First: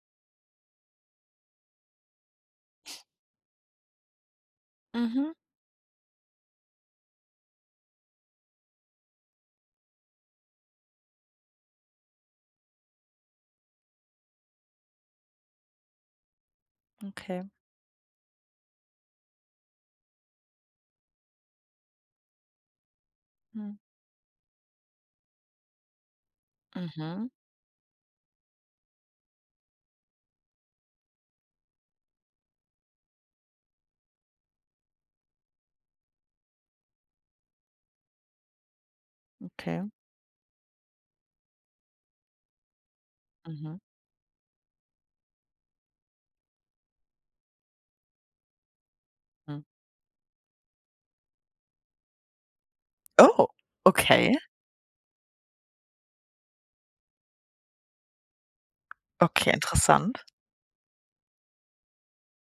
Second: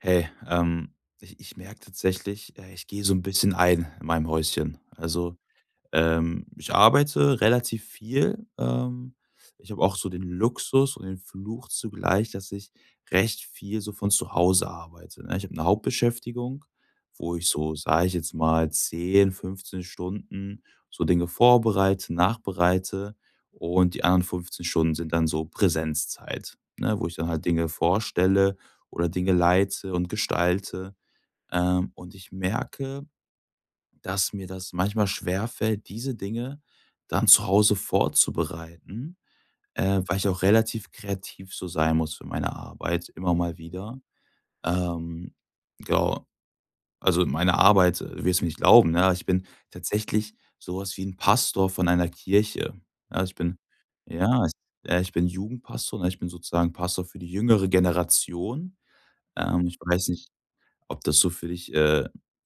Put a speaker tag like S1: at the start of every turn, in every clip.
S1: Hey, ich merke tatsächlich, ich gehe so ein bisschen ein in meinem Häuschen.
S2: Mhm,
S1: Also ich arbeite relativ viel. Ich habe auch so den Luxus und den Fluch zugleich, dass ich recht viel so von zu Hause arbeite, ne? Ich habe eine Hauptbeschäftigung, wo
S2: okay.
S1: ich so, sage ich jetzt mal, 10, 15 Stunden so Dinge vorbereite, nachbereite
S2: Mhm.
S1: und die anderen 15 Stunden sind dann so Präsenzzeit, ne, wo ich dann
S2: Mhm,
S1: halt Dinge vorstelle oder Dinge leite und gestalte. Und ich merke, dass mir das manchmal schwerfällt, diese Dinge dann zu Hause vorzubereiten,
S2: okay.
S1: weil ich auch relativ kreativ so sein muss für meine Arbeit, immer mal
S2: Mhm,
S1: wieder. Ähm, genau, also meine Arbeit, du wirst mir nicht glauben, ne? Aber ich bin
S2: mhm.
S1: tatsächlich sowas wie ein Pastor von einer Kirche. Ja, ich
S2: Oh,
S1: bin,
S2: okay.
S1: ja, ich bin Jugendpastor, ne? Ich bin sozusagen Pastor für die jüngere Generation.
S2: Okay,
S1: Ich weiß
S2: interessant.
S1: nicht, ob das so für dich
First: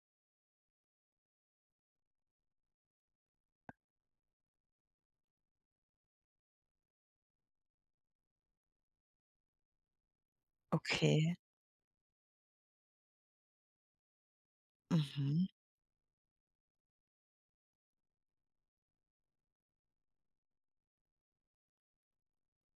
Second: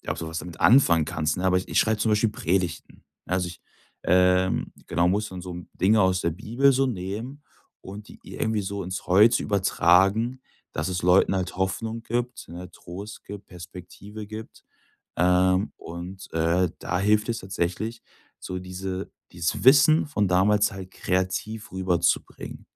S1: ja, ob du was damit anfangen kannst, ne? Aber ich schreibe zum Beispiel Predigten. Ja, also, genau, muss dann so Dinge aus der Bibel so nehmen und die irgendwie so ins Heute übertragen, dass es
S2: Okay.
S1: Leuten halt Hoffnung gibt, ne, Trost gibt, Perspektive gibt.
S2: Mhm.
S1: Und da hilft es tatsächlich, so dieses Wissen von damals halt kreativ rüberzubringen.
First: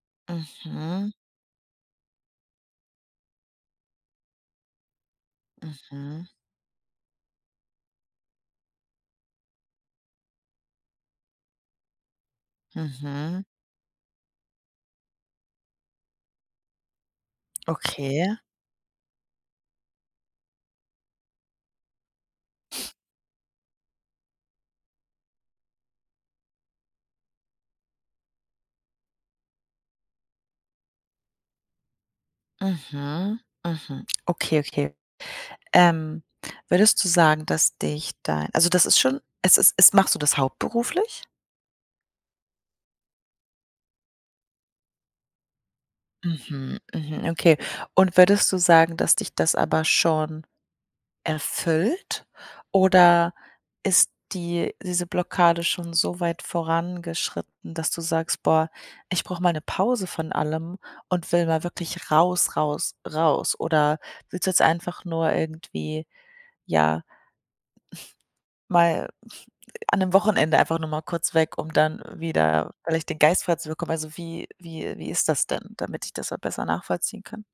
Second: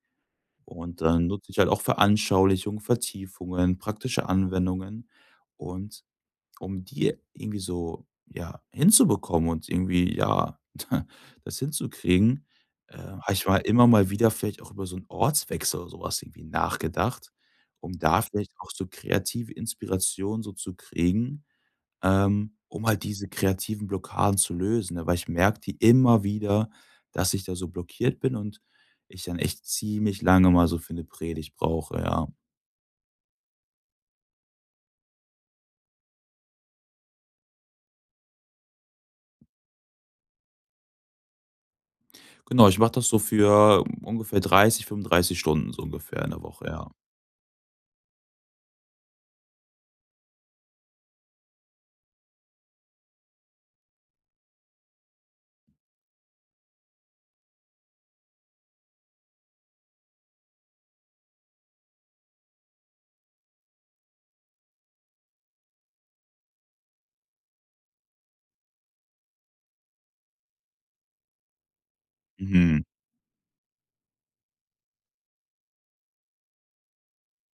S1: Und
S2: Mhm.
S1: dann nutze ich halt auch Veranschaulichungen, Vertiefungen, praktische Anwendungen und
S2: Mhm.
S1: um die irgendwie so, ja, hinzubekommen und irgendwie, ja, das hinzukriegen, habe
S2: Mhm.
S1: ich mal immer mal wieder vielleicht auch über so einen Ortswechsel oder sowas irgendwie nachgedacht, um da
S2: Okay.
S1: vielleicht auch so kreative Inspiration so zu kriegen, um halt diese kreativen Blockaden zu lösen, ne? Weil ich merke die immer wieder, dass ich da so blockiert bin und ich dann echt ziemlich lange mal so für eine Predigt brauche, ja.
S2: Mhm. Mhm. Okay, okay. Ähm, würdest du sagen, dass dich dein, also, das ist schon, es ist, es, machst du das hauptberuflich?
S1: Genau, ich mache das so für ungefähr 30, 35 Stunden so ungefähr in der Woche,
S2: Mhm,
S1: ja.
S2: mhm, okay. Und würdest du sagen, dass dich das aber schon erfüllt, oder ist diese Blockade schon so weit vorangeschritten, dass du sagst: „Boah, ich brauche mal eine Pause von allem und will mal wirklich raus, raus, raus.“ Oder willst du jetzt einfach nur irgendwie, ja, mal an einem Wochenende einfach nur mal kurz weg, um dann wieder
S1: Mhm.
S2: vielleicht den Geist frei zu bekommen? Also, wie ist das denn, damit ich das auch besser nachvollziehen kann?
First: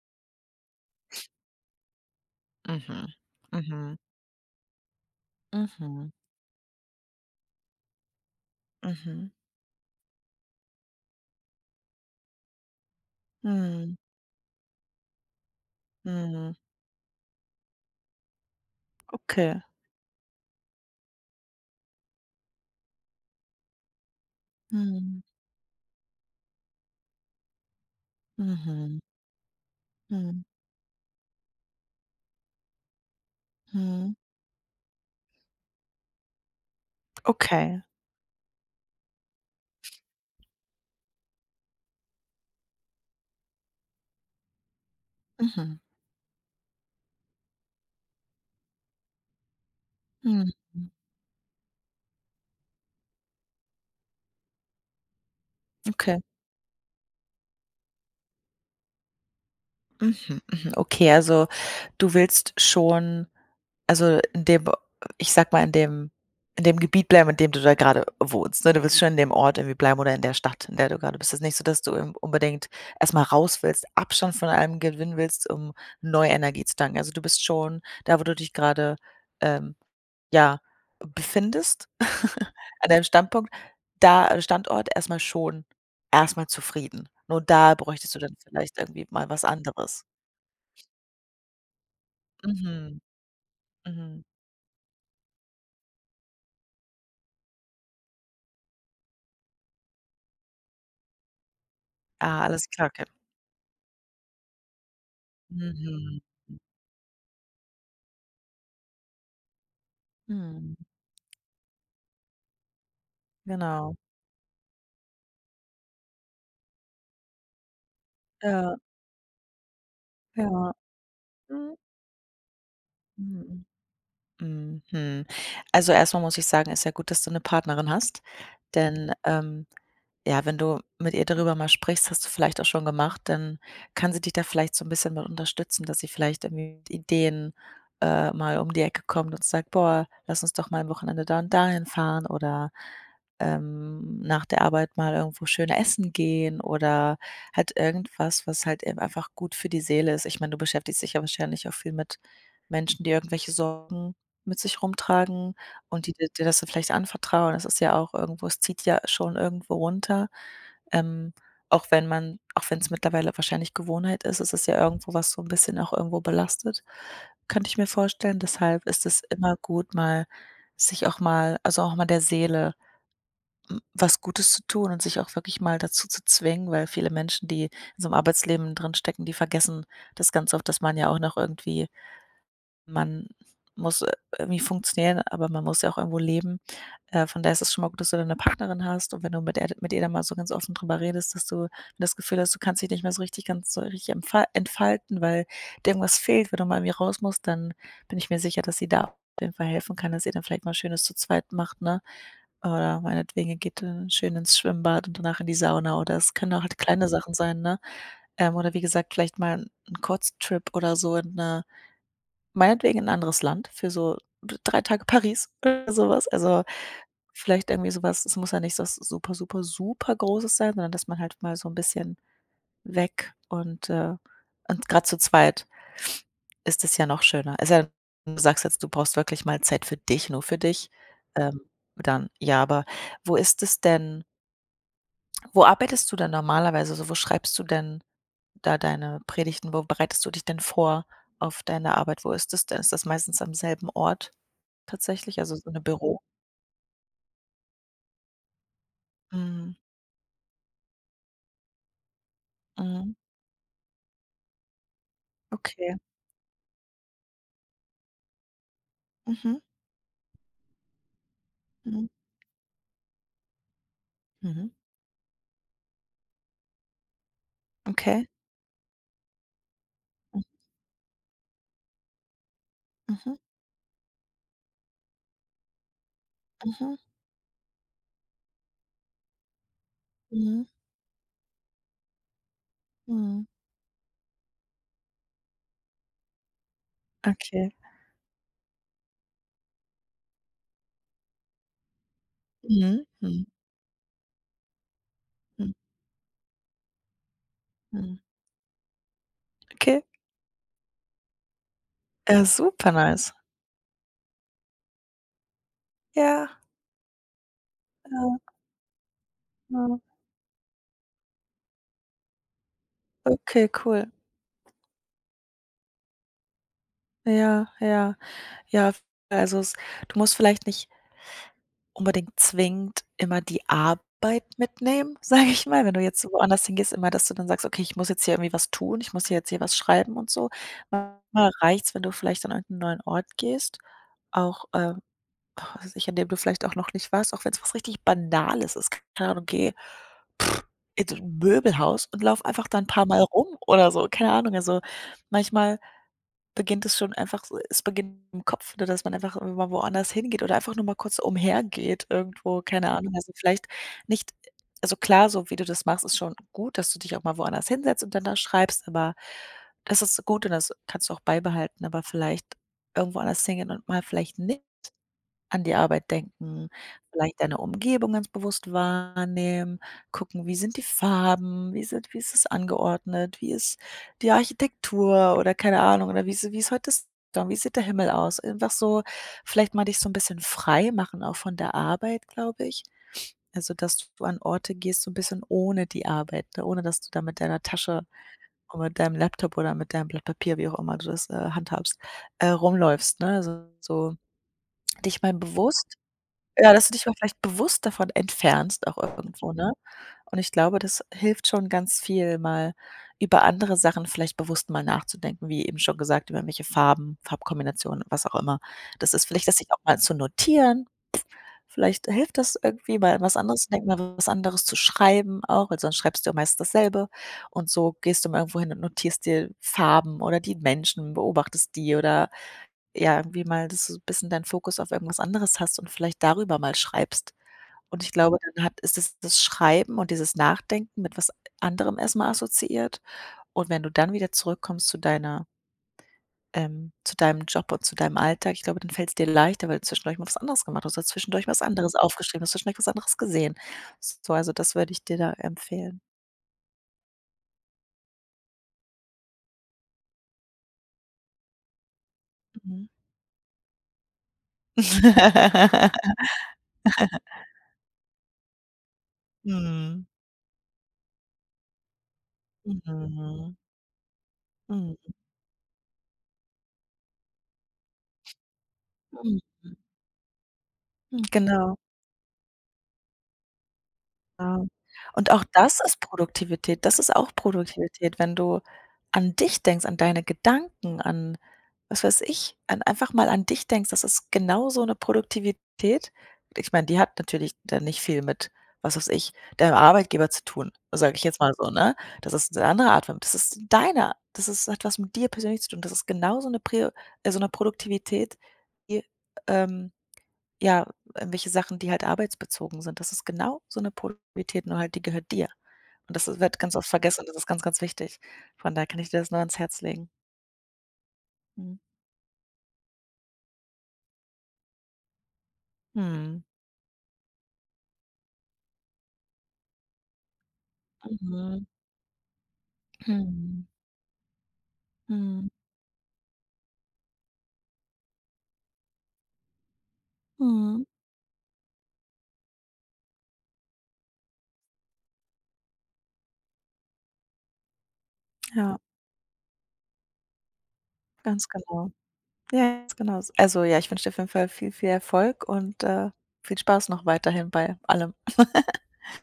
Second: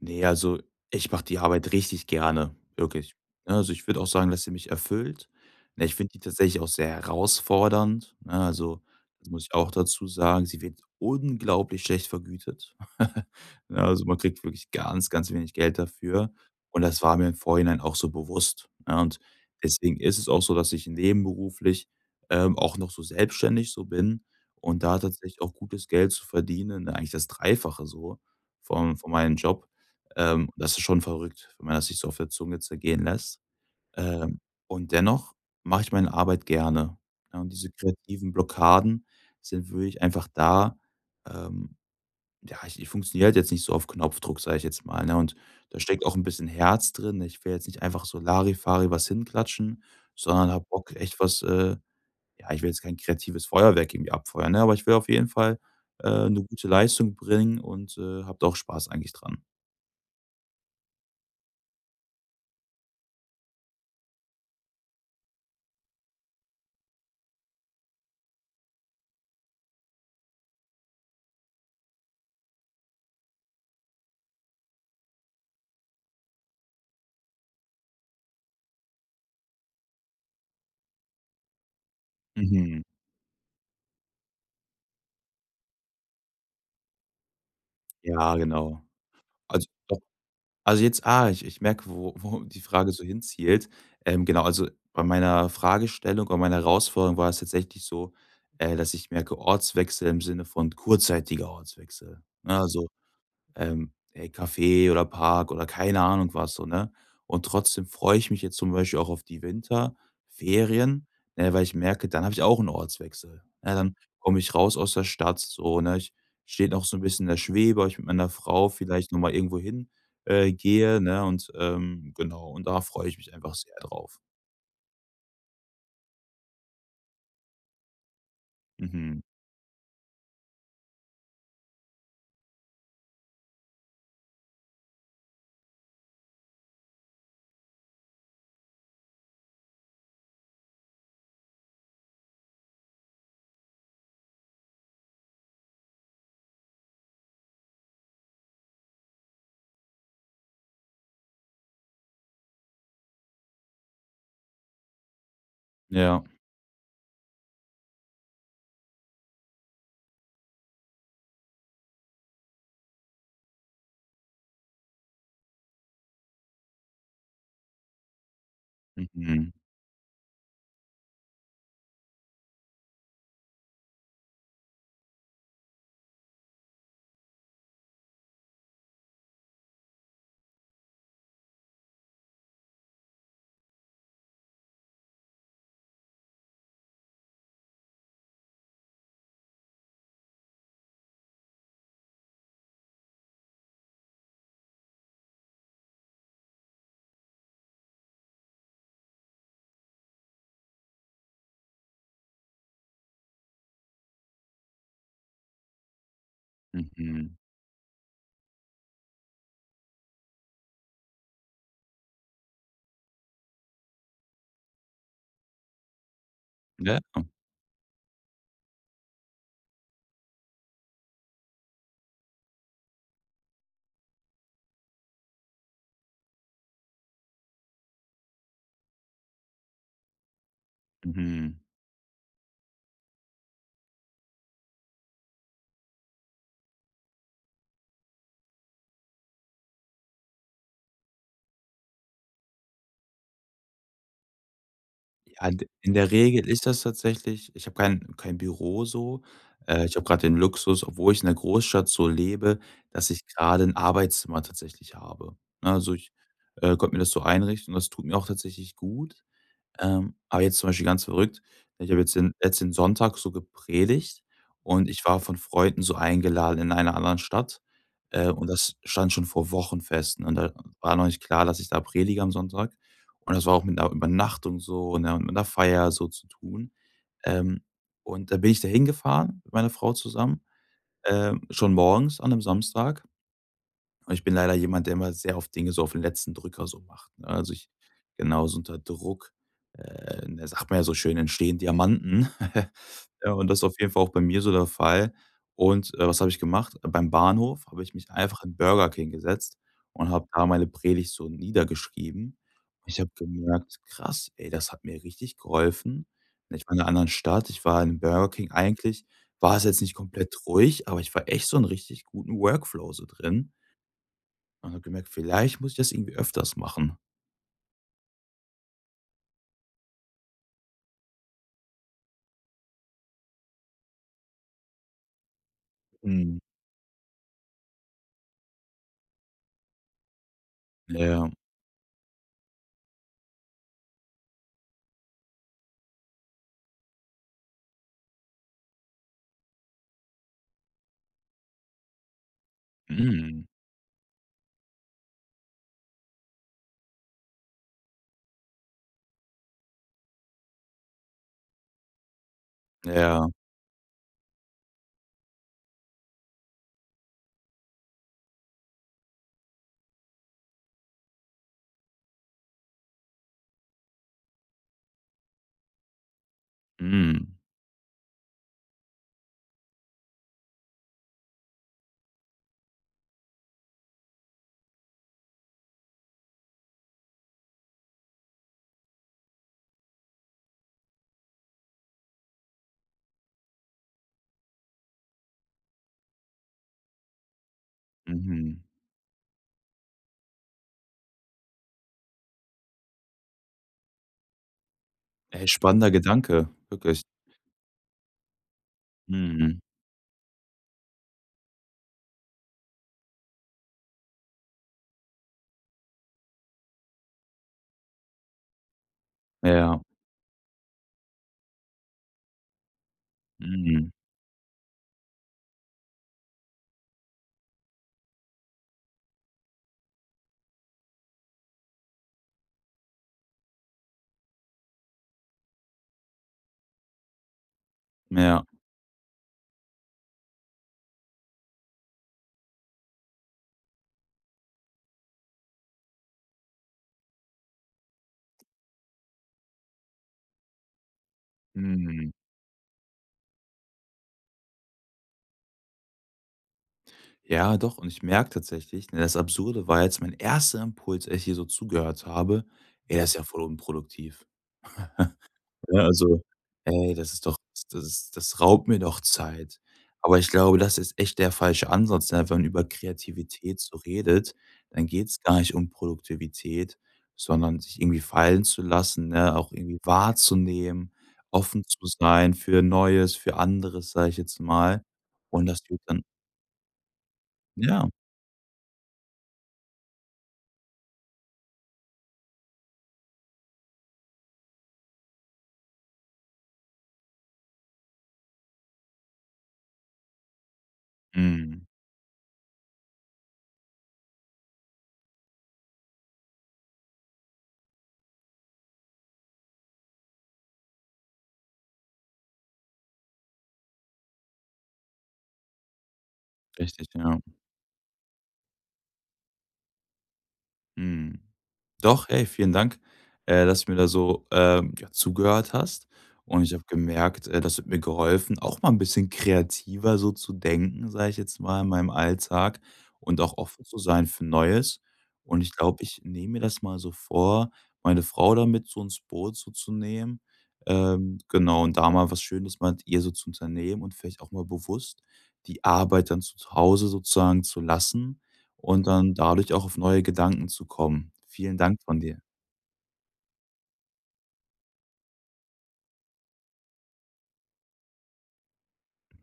S1: Nee, also, ich mache die Arbeit richtig gerne,
S2: Mhm.
S1: wirklich. Ne, also, ich
S2: Mhm.
S1: würde auch sagen, dass sie mich erfüllt. Ne, ich
S2: Mhm.
S1: finde die tatsächlich auch sehr herausfordernd, ne? Also, das
S2: Mhm.
S1: muss ich auch dazu sagen. Sie wird unglaublich schlecht vergütet. Ne,
S2: Mhm.
S1: also, man kriegt wirklich ganz, ganz wenig Geld dafür
S2: Mhm.
S1: und das war mir im Vorhinein auch so bewusst, ne? Und
S2: Okay.
S1: deswegen ist es auch so, dass ich nebenberuflich, auch noch so selbstständig so bin und da
S2: Mhm.
S1: tatsächlich auch gutes Geld zu verdienen. Ne, eigentlich das Dreifache so vom
S2: Mhm.
S1: von meinem Job.
S2: Mhm.
S1: Das ist schon verrückt, wenn man das sich so auf der Zunge zergehen lässt.
S2: Mhm.
S1: Ähm, und dennoch mache ich meine Arbeit gerne. Ja, und diese
S2: Okay.
S1: kreativen Blockaden sind wirklich einfach da. Ähm, ja, ich funktioniere halt jetzt nicht so auf Knopfdruck, sage ich jetzt mal. Ne? Und
S2: Mhm.
S1: da steckt auch ein bisschen Herz drin. Ne? Ich will jetzt nicht einfach so Larifari was hinklatschen, sondern
S2: Mhm.
S1: habe Bock, echt was, ja, ich will jetzt kein kreatives Feuerwerk irgendwie abfeuern, ne? Aber ich will auf jeden Fall
S2: Okay.
S1: eine gute Leistung bringen und habe da auch Spaß eigentlich dran.
S2: Mhm. Mhm. Okay, also, du willst schon, also, in dem, ich sage mal, in dem Gebiet bleiben, in dem du da gerade wohnst, ne? Du willst schon in dem Ort irgendwie bleiben oder in der Stadt, in der du gerade bist. Es ist nicht so, dass du im unbedingt erst mal raus willst, Abstand von allem gewinnen willst, um neue Energie zu tanken. Also, du bist schon da, wo du dich gerade, ähm ja, befindest
S1: Mhm.
S2: an deinem Standpunkt, da, Standort, erstmal schon, erstmal zufrieden. Nur da bräuchtest du
S1: Ja,
S2: dann vielleicht
S1: genau.
S2: irgendwie mal was
S1: Also, doch,
S2: anderes.
S1: jetzt ich merke, wo die Frage
S2: Mhm,
S1: so hinzielt.
S2: mhm.
S1: Genau, also, bei meiner Fragestellung und meiner Herausforderung war es tatsächlich so, dass ich merke, Ortswechsel im Sinne von kurzzeitiger Ortswechsel,
S2: Ah,
S1: ne?
S2: alles
S1: Also
S2: klar, okay.
S1: ey, Café oder Park oder keine
S2: Mhm,
S1: Ahnung was so, ne? Und trotzdem freue ich mich jetzt zum Beispiel auch auf die
S2: mhm,
S1: Winterferien, ne, weil ich merke, dann habe ich auch 'n Ortswechsel. Ja,
S2: genau.
S1: dann komme ich raus aus der Stadt so, ne? Ich stehe noch so ein bisschen in der Schwebe, ob ich mit meiner Frau
S2: Ja,
S1: vielleicht noch mal irgendwo hin,
S2: ja.
S1: gehe, ne? Und,
S2: Mhm,
S1: genau, und da freue ich mich einfach
S2: mhm,
S1: sehr drauf.
S2: mhm. Also, erstmal muss ich sagen, ist ja gut, dass du eine Partnerin hast, denn,
S1: Mhm.
S2: ja, wenn du mit ihr darüber mal sprichst, hast du vielleicht auch schon gemacht, dann kann sie dich da vielleicht so ein bisschen mit unterstützen, dass sie vielleicht irgendwie mit Ideen, mal um die Ecke kommt und sagt: „Boah, lass uns doch mal am Wochenende da und dahin fahren“, oder, nach der Arbeit mal irgendwo schön essen gehen oder halt irgendwas, was halt eben einfach gut für die Seele ist. Ich meine, du beschäftigst dich ja wahrscheinlich auch viel mit Menschen, die irgendwelche Sorgen mit sich rumtragen. Und die
S1: Ja.
S2: dir das dann vielleicht anvertrauen, das ist ja auch irgendwo, es zieht ja schon irgendwo runter. Ähm, auch wenn man, auch wenn es mittlerweile wahrscheinlich Gewohnheit ist, ist es ja irgendwo, was so ein bisschen auch irgendwo belastet, könnte ich mir vorstellen. Deshalb ist es
S1: Mhm.
S2: immer gut, mal sich auch mal, also auch mal der Seele, was Gutes zu tun und sich auch wirklich mal dazu zu zwingen, weil viele Menschen, die in so einem Arbeitsleben drinstecken, die vergessen das ganz oft, dass man ja auch noch irgendwie, man muss, irgendwie funktionieren, aber man muss ja auch irgendwo leben. Von daher ist es schon mal gut, dass du da 'ne Partnerin hast, und wenn du mit ihr da mal so ganz offen drüber redest, dass du wenn du das Gefühl hast, du kannst dich nicht mehr so richtig, ganz so richtig entfalten, weil dir irgendwas fehlt, wenn du mal irgendwie raus musst, dann bin ich mir sicher, dass sie da auf jeden Fall helfen kann, dass ihr dann vielleicht mal Schönes zu zweit macht, ne? Oder meinetwegen ihr geht, schön ins Schwimmbad und danach in die Sauna, oder es können auch halt kleine Sachen
S1: Mhm.
S2: sein, ne? Oder wie gesagt, vielleicht mal 'n Kurztrip oder so in 'ne meinetwegen in 'n anderes Land für so d 3 Tage Paris oder sowas. Also,
S1: Ja.
S2: vielleicht irgendwie sowas, es muss ja nicht so was super, super, super Großes sein, sondern dass man halt mal so ein bisschen weg, und gerade zu zweit ist es ja noch schöner. Es sei denn, du sagst jetzt, du brauchst wirklich mal Zeit für dich, nur für dich,
S1: Mhm.
S2: ähm, dann ja, aber wo ist es denn, wo arbeitest du denn normalerweise? Also, wo schreibst du denn da deine Predigten? Wo bereitest du dich denn vor auf deine Arbeit? Wo ist das denn? Ist das meistens am selben Ort? Tatsächlich,
S1: Ja,
S2: also
S1: in
S2: so 'ne
S1: der
S2: Büro,
S1: Regel ist das tatsächlich, ich habe kein Büro so.
S2: mhm,
S1: Ich habe grad den Luxus, obwohl ich in 'ner Großstadt so lebe, dass
S2: mhm,
S1: ich grade 'n Arbeitszimmer tatsächlich habe. Ne, also,
S2: okay.
S1: ich, konnte mir das so einrichten und das tut mir auch tatsächlich gut.
S2: Mhm,
S1: Aber jetzt zum Beispiel ganz verrückt, ich habe
S2: mhm,
S1: jetzt den letzten Sonntag so gepredigt
S2: mhm,
S1: und ich war von Freunden so eingeladen in einer anderen Stadt,
S2: okay.
S1: und das stand schon vor Wochen fest, ne? Und
S2: Mhm,
S1: da war noch nicht klar, dass ich da predige am Sonntag. Und
S2: mhm,
S1: das war auch mit 'ner Übernachtung so, ne, und mit 'ner Feier so zu tun.
S2: mhm,
S1: Ähm, und da bin ich da hingefahren mit meiner Frau zusammen,
S2: mhm,
S1: schon morgens an 'nem Samstag.
S2: mhm,
S1: Und ich bin leider jemand, der immer sehr oft Dinge so auf den letzten Drücker so macht, ne? Also, ich
S2: okay.
S1: genau, so unter Druck, ne, sagt man ja so schön, entstehen Diamanten.
S2: Mhm,
S1: Ja, und
S2: mhm,
S1: das ist auf jeden Fall auch bei mir so der Fall.
S2: mhm,
S1: Und, was habe ich gemacht? Beim Bahnhof habe ich mich
S2: mhm,
S1: einfach in Burger King gesetzt
S2: okay.
S1: und habe da meine Predigt so niedergeschrieben.
S2: Ja, super
S1: Ich habe
S2: nice.
S1: gemerkt: „Krass, ey, das hat mir richtig geholfen.“
S2: Ja,
S1: Ich war in einer anderen Stadt, ich war in Burger King.
S2: ja,
S1: Eigentlich war es jetzt nicht
S2: ja.
S1: komplett ruhig, aber ich war echt so in richtig guten Workflow so drin.
S2: Okay, cool.
S1: Und habe gemerkt, vielleicht muss ich das irgendwie öfters machen.
S2: Ja, ja. Ja, also, es du musst vielleicht nicht unbedingt zwingend immer die Arbeit mitnehmen, sage ich mal, wenn du jetzt
S1: Mhm.
S2: woanders hingehst, immer, dass du dann sagst: „Okay, ich muss jetzt hier irgendwie was tun, ich muss hier was schreiben und so.“
S1: Ja,
S2: Manchmal reicht's, wenn du vielleicht an irgend neuen Ort gehst, auch, was weiß ich, an dem du vielleicht auch noch nicht warst, auch wenn es was richtig Banales ist. Keine Ahnung, geh, pff, in so 'n Möbelhaus und lauf einfach da 'n paar Mal
S1: mhm,
S2: rum oder so, keine Ahnung. Also, manchmal beginnt es schon einfach, es beginnt im Kopf, ne, dass man einfach mal woanders hingeht oder einfach nur mal kurz umhergeht irgendwo, keine Ahnung.
S1: ja,
S2: Also, vielleicht nicht, also, klar, so wie du das machst, ist schon gut, dass du dich auch mal woanders hinsetzt und dann da schreibst, aber das ist gut und das kannst du auch beibehalten, aber vielleicht irgendwo anders hingehen und mal vielleicht nicht an die Arbeit denken,
S1: mhm,
S2: vielleicht deine Umgebung ganz bewusst wahrnehmen, gucken, wie sind die Farben, wie ist es angeordnet, wie ist die Architektur oder keine Ahnung, oder wie ist heute das, wie sieht der Himmel aus? Einfach so vielleicht mal dich so ein bisschen frei machen auch von der Arbeit, glaube ich. Also, dass du an Orte gehst, so ein bisschen ohne die Arbeit, ne, ohne dass du da mit deiner Tasche
S1: mhm.
S2: und mit deinem Laptop oder mit deinem Blatt Papier, wie auch immer du das, handhabst, rumläufst, ne? Also, so dich mal
S1: Ey, spannender
S2: bewusst,
S1: Gedanke,
S2: ja, dass du
S1: wirklich.
S2: dich mal vielleicht bewusst davon entfernst auch irgendwo,
S1: Mhm,
S2: ne? Und ich glaube, das hilft schon ganz viel, mal über andere Sachen vielleicht bewusst mal nachzudenken, wie eben schon gesagt, über welche Farben, Farbkombinationen, was auch immer. Das ist vielleicht das, sich auch
S1: ja,
S2: mal zu notieren. Vielleicht hilft das irgendwie, mal an was anderes zu denken,
S1: mhm,
S2: mal was anderes zu schreiben auch, weil sonst schreibst du ja meist dasselbe. Und so gehst du mal irgendwo hin und notierst dir Farben oder die Menschen, beobachtest die oder, ja, irgendwie mal, dass du ein bisschen deinen Fokus auf irgendwas anderes hast und vielleicht darüber mal schreibst. Und ich glaube,
S1: ja,
S2: dann hat ist es das Schreiben und dieses Nachdenken mit was anderem erst mal assoziiert. Und wenn du dann wieder zurückkommst zu deiner zu deinem Job und zu deinem Alltag, ich glaube, dann fällt's dir leichter, weil du zwischendurch mal was anderes gemacht hast, du hast zwischendurch was anderes
S1: mhm.
S2: aufgeschrieben, hast zwischendurch was anderes gesehen. So, also das würde ich dir da empfehlen.
S1: Ja, doch, und ich merke tatsächlich, ne, das Absurde war jetzt mein erster Impuls, als ich dir so zugehört habe:
S2: Mhm.
S1: „Ey, das ist ja voll unproduktiv.“ Ne, also: „Ey, das ist doch das ist das raubt mir doch Zeit.“
S2: Mhm.
S1: Aber ich glaube, das ist echt der falsche Ansatz, ne? Wenn man über
S2: Mhm.
S1: Kreativität so redet, dann
S2: Mhm.
S1: geht es gar nicht um Produktivität, sondern sich irgendwie fallen zu lassen, ne,
S2: Mhm.
S1: auch irgendwie wahrzunehmen,
S2: Mhm.
S1: offen
S2: Genau.
S1: zu sein für Neues, für anderes, sage ich jetzt
S2: Genau.
S1: mal.
S2: Und auch
S1: Und das tut
S2: das ist
S1: dann
S2: Produktivität. Das ist auch
S1: ja,
S2: Produktivität, wenn du an dich denkst, an deine Gedanken, an, was weiß ich, an einfach mal an dich denkst. Das ist genau so eine Produktivität. Ich meine, die hat natürlich dann nicht viel mit, was weiß ich, deinem Arbeitgeber zu tun, sage ich jetzt mal
S1: mhm,
S2: so, ne? Das ist eine andere Art von, das ist deiner. Das ist hat was mit dir persönlich zu tun. Das ist genau so eine Prio so eine Produktivität, die, ähm ja, irgendwelche Sachen, die halt arbeitsbezogen sind. Das ist genau so eine Priorität, nur halt die gehört dir. Und das i wird ganz
S1: richtig,
S2: oft
S1: ja,
S2: vergessen, und das ist ganz, ganz wichtig. Von daher kann ich dir das nur ans Herz legen.
S1: mhm.
S2: Mhm.
S1: Doch, hey, vielen Dank, dass du mir da so, ja, zugehört hast.
S2: Mhm.
S1: Und ich habe gemerkt, das hat mir geholfen, auch mal ein bisschen kreativer so zu denken, sage ich jetzt mal,
S2: Mhm.
S1: in meinem Alltag und auch offen
S2: Mhm.
S1: zu sein für Neues. Und
S2: Mhm.
S1: ich glaube, ich nehme mir das mal so vor, meine Frau damit so ins Boot so zu nehmen,
S2: Mhm.
S1: genau, und da mal was Schönes mal mit ihr so zu unternehmen und vielleicht auch mal bewusst die Arbeit dann zu Hause sozusagen zu lassen
S2: Ja,
S1: und dann dadurch auch auf neue Gedanken zu kommen.
S2: ganz
S1: Vielen Dank
S2: genau.
S1: von dir.
S2: Ja, ganz genau. Also, ja, ich wünsche dir auf jeden Fall viel, viel Erfolg und, viel Spaß noch weiterhin bei allem.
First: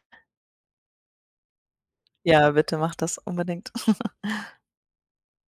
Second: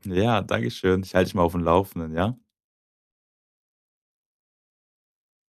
S1: Ja, danke schön. Ich halte dich mal auf dem Laufenden, ja?
S2: Ja, bitte mach das unbedingt.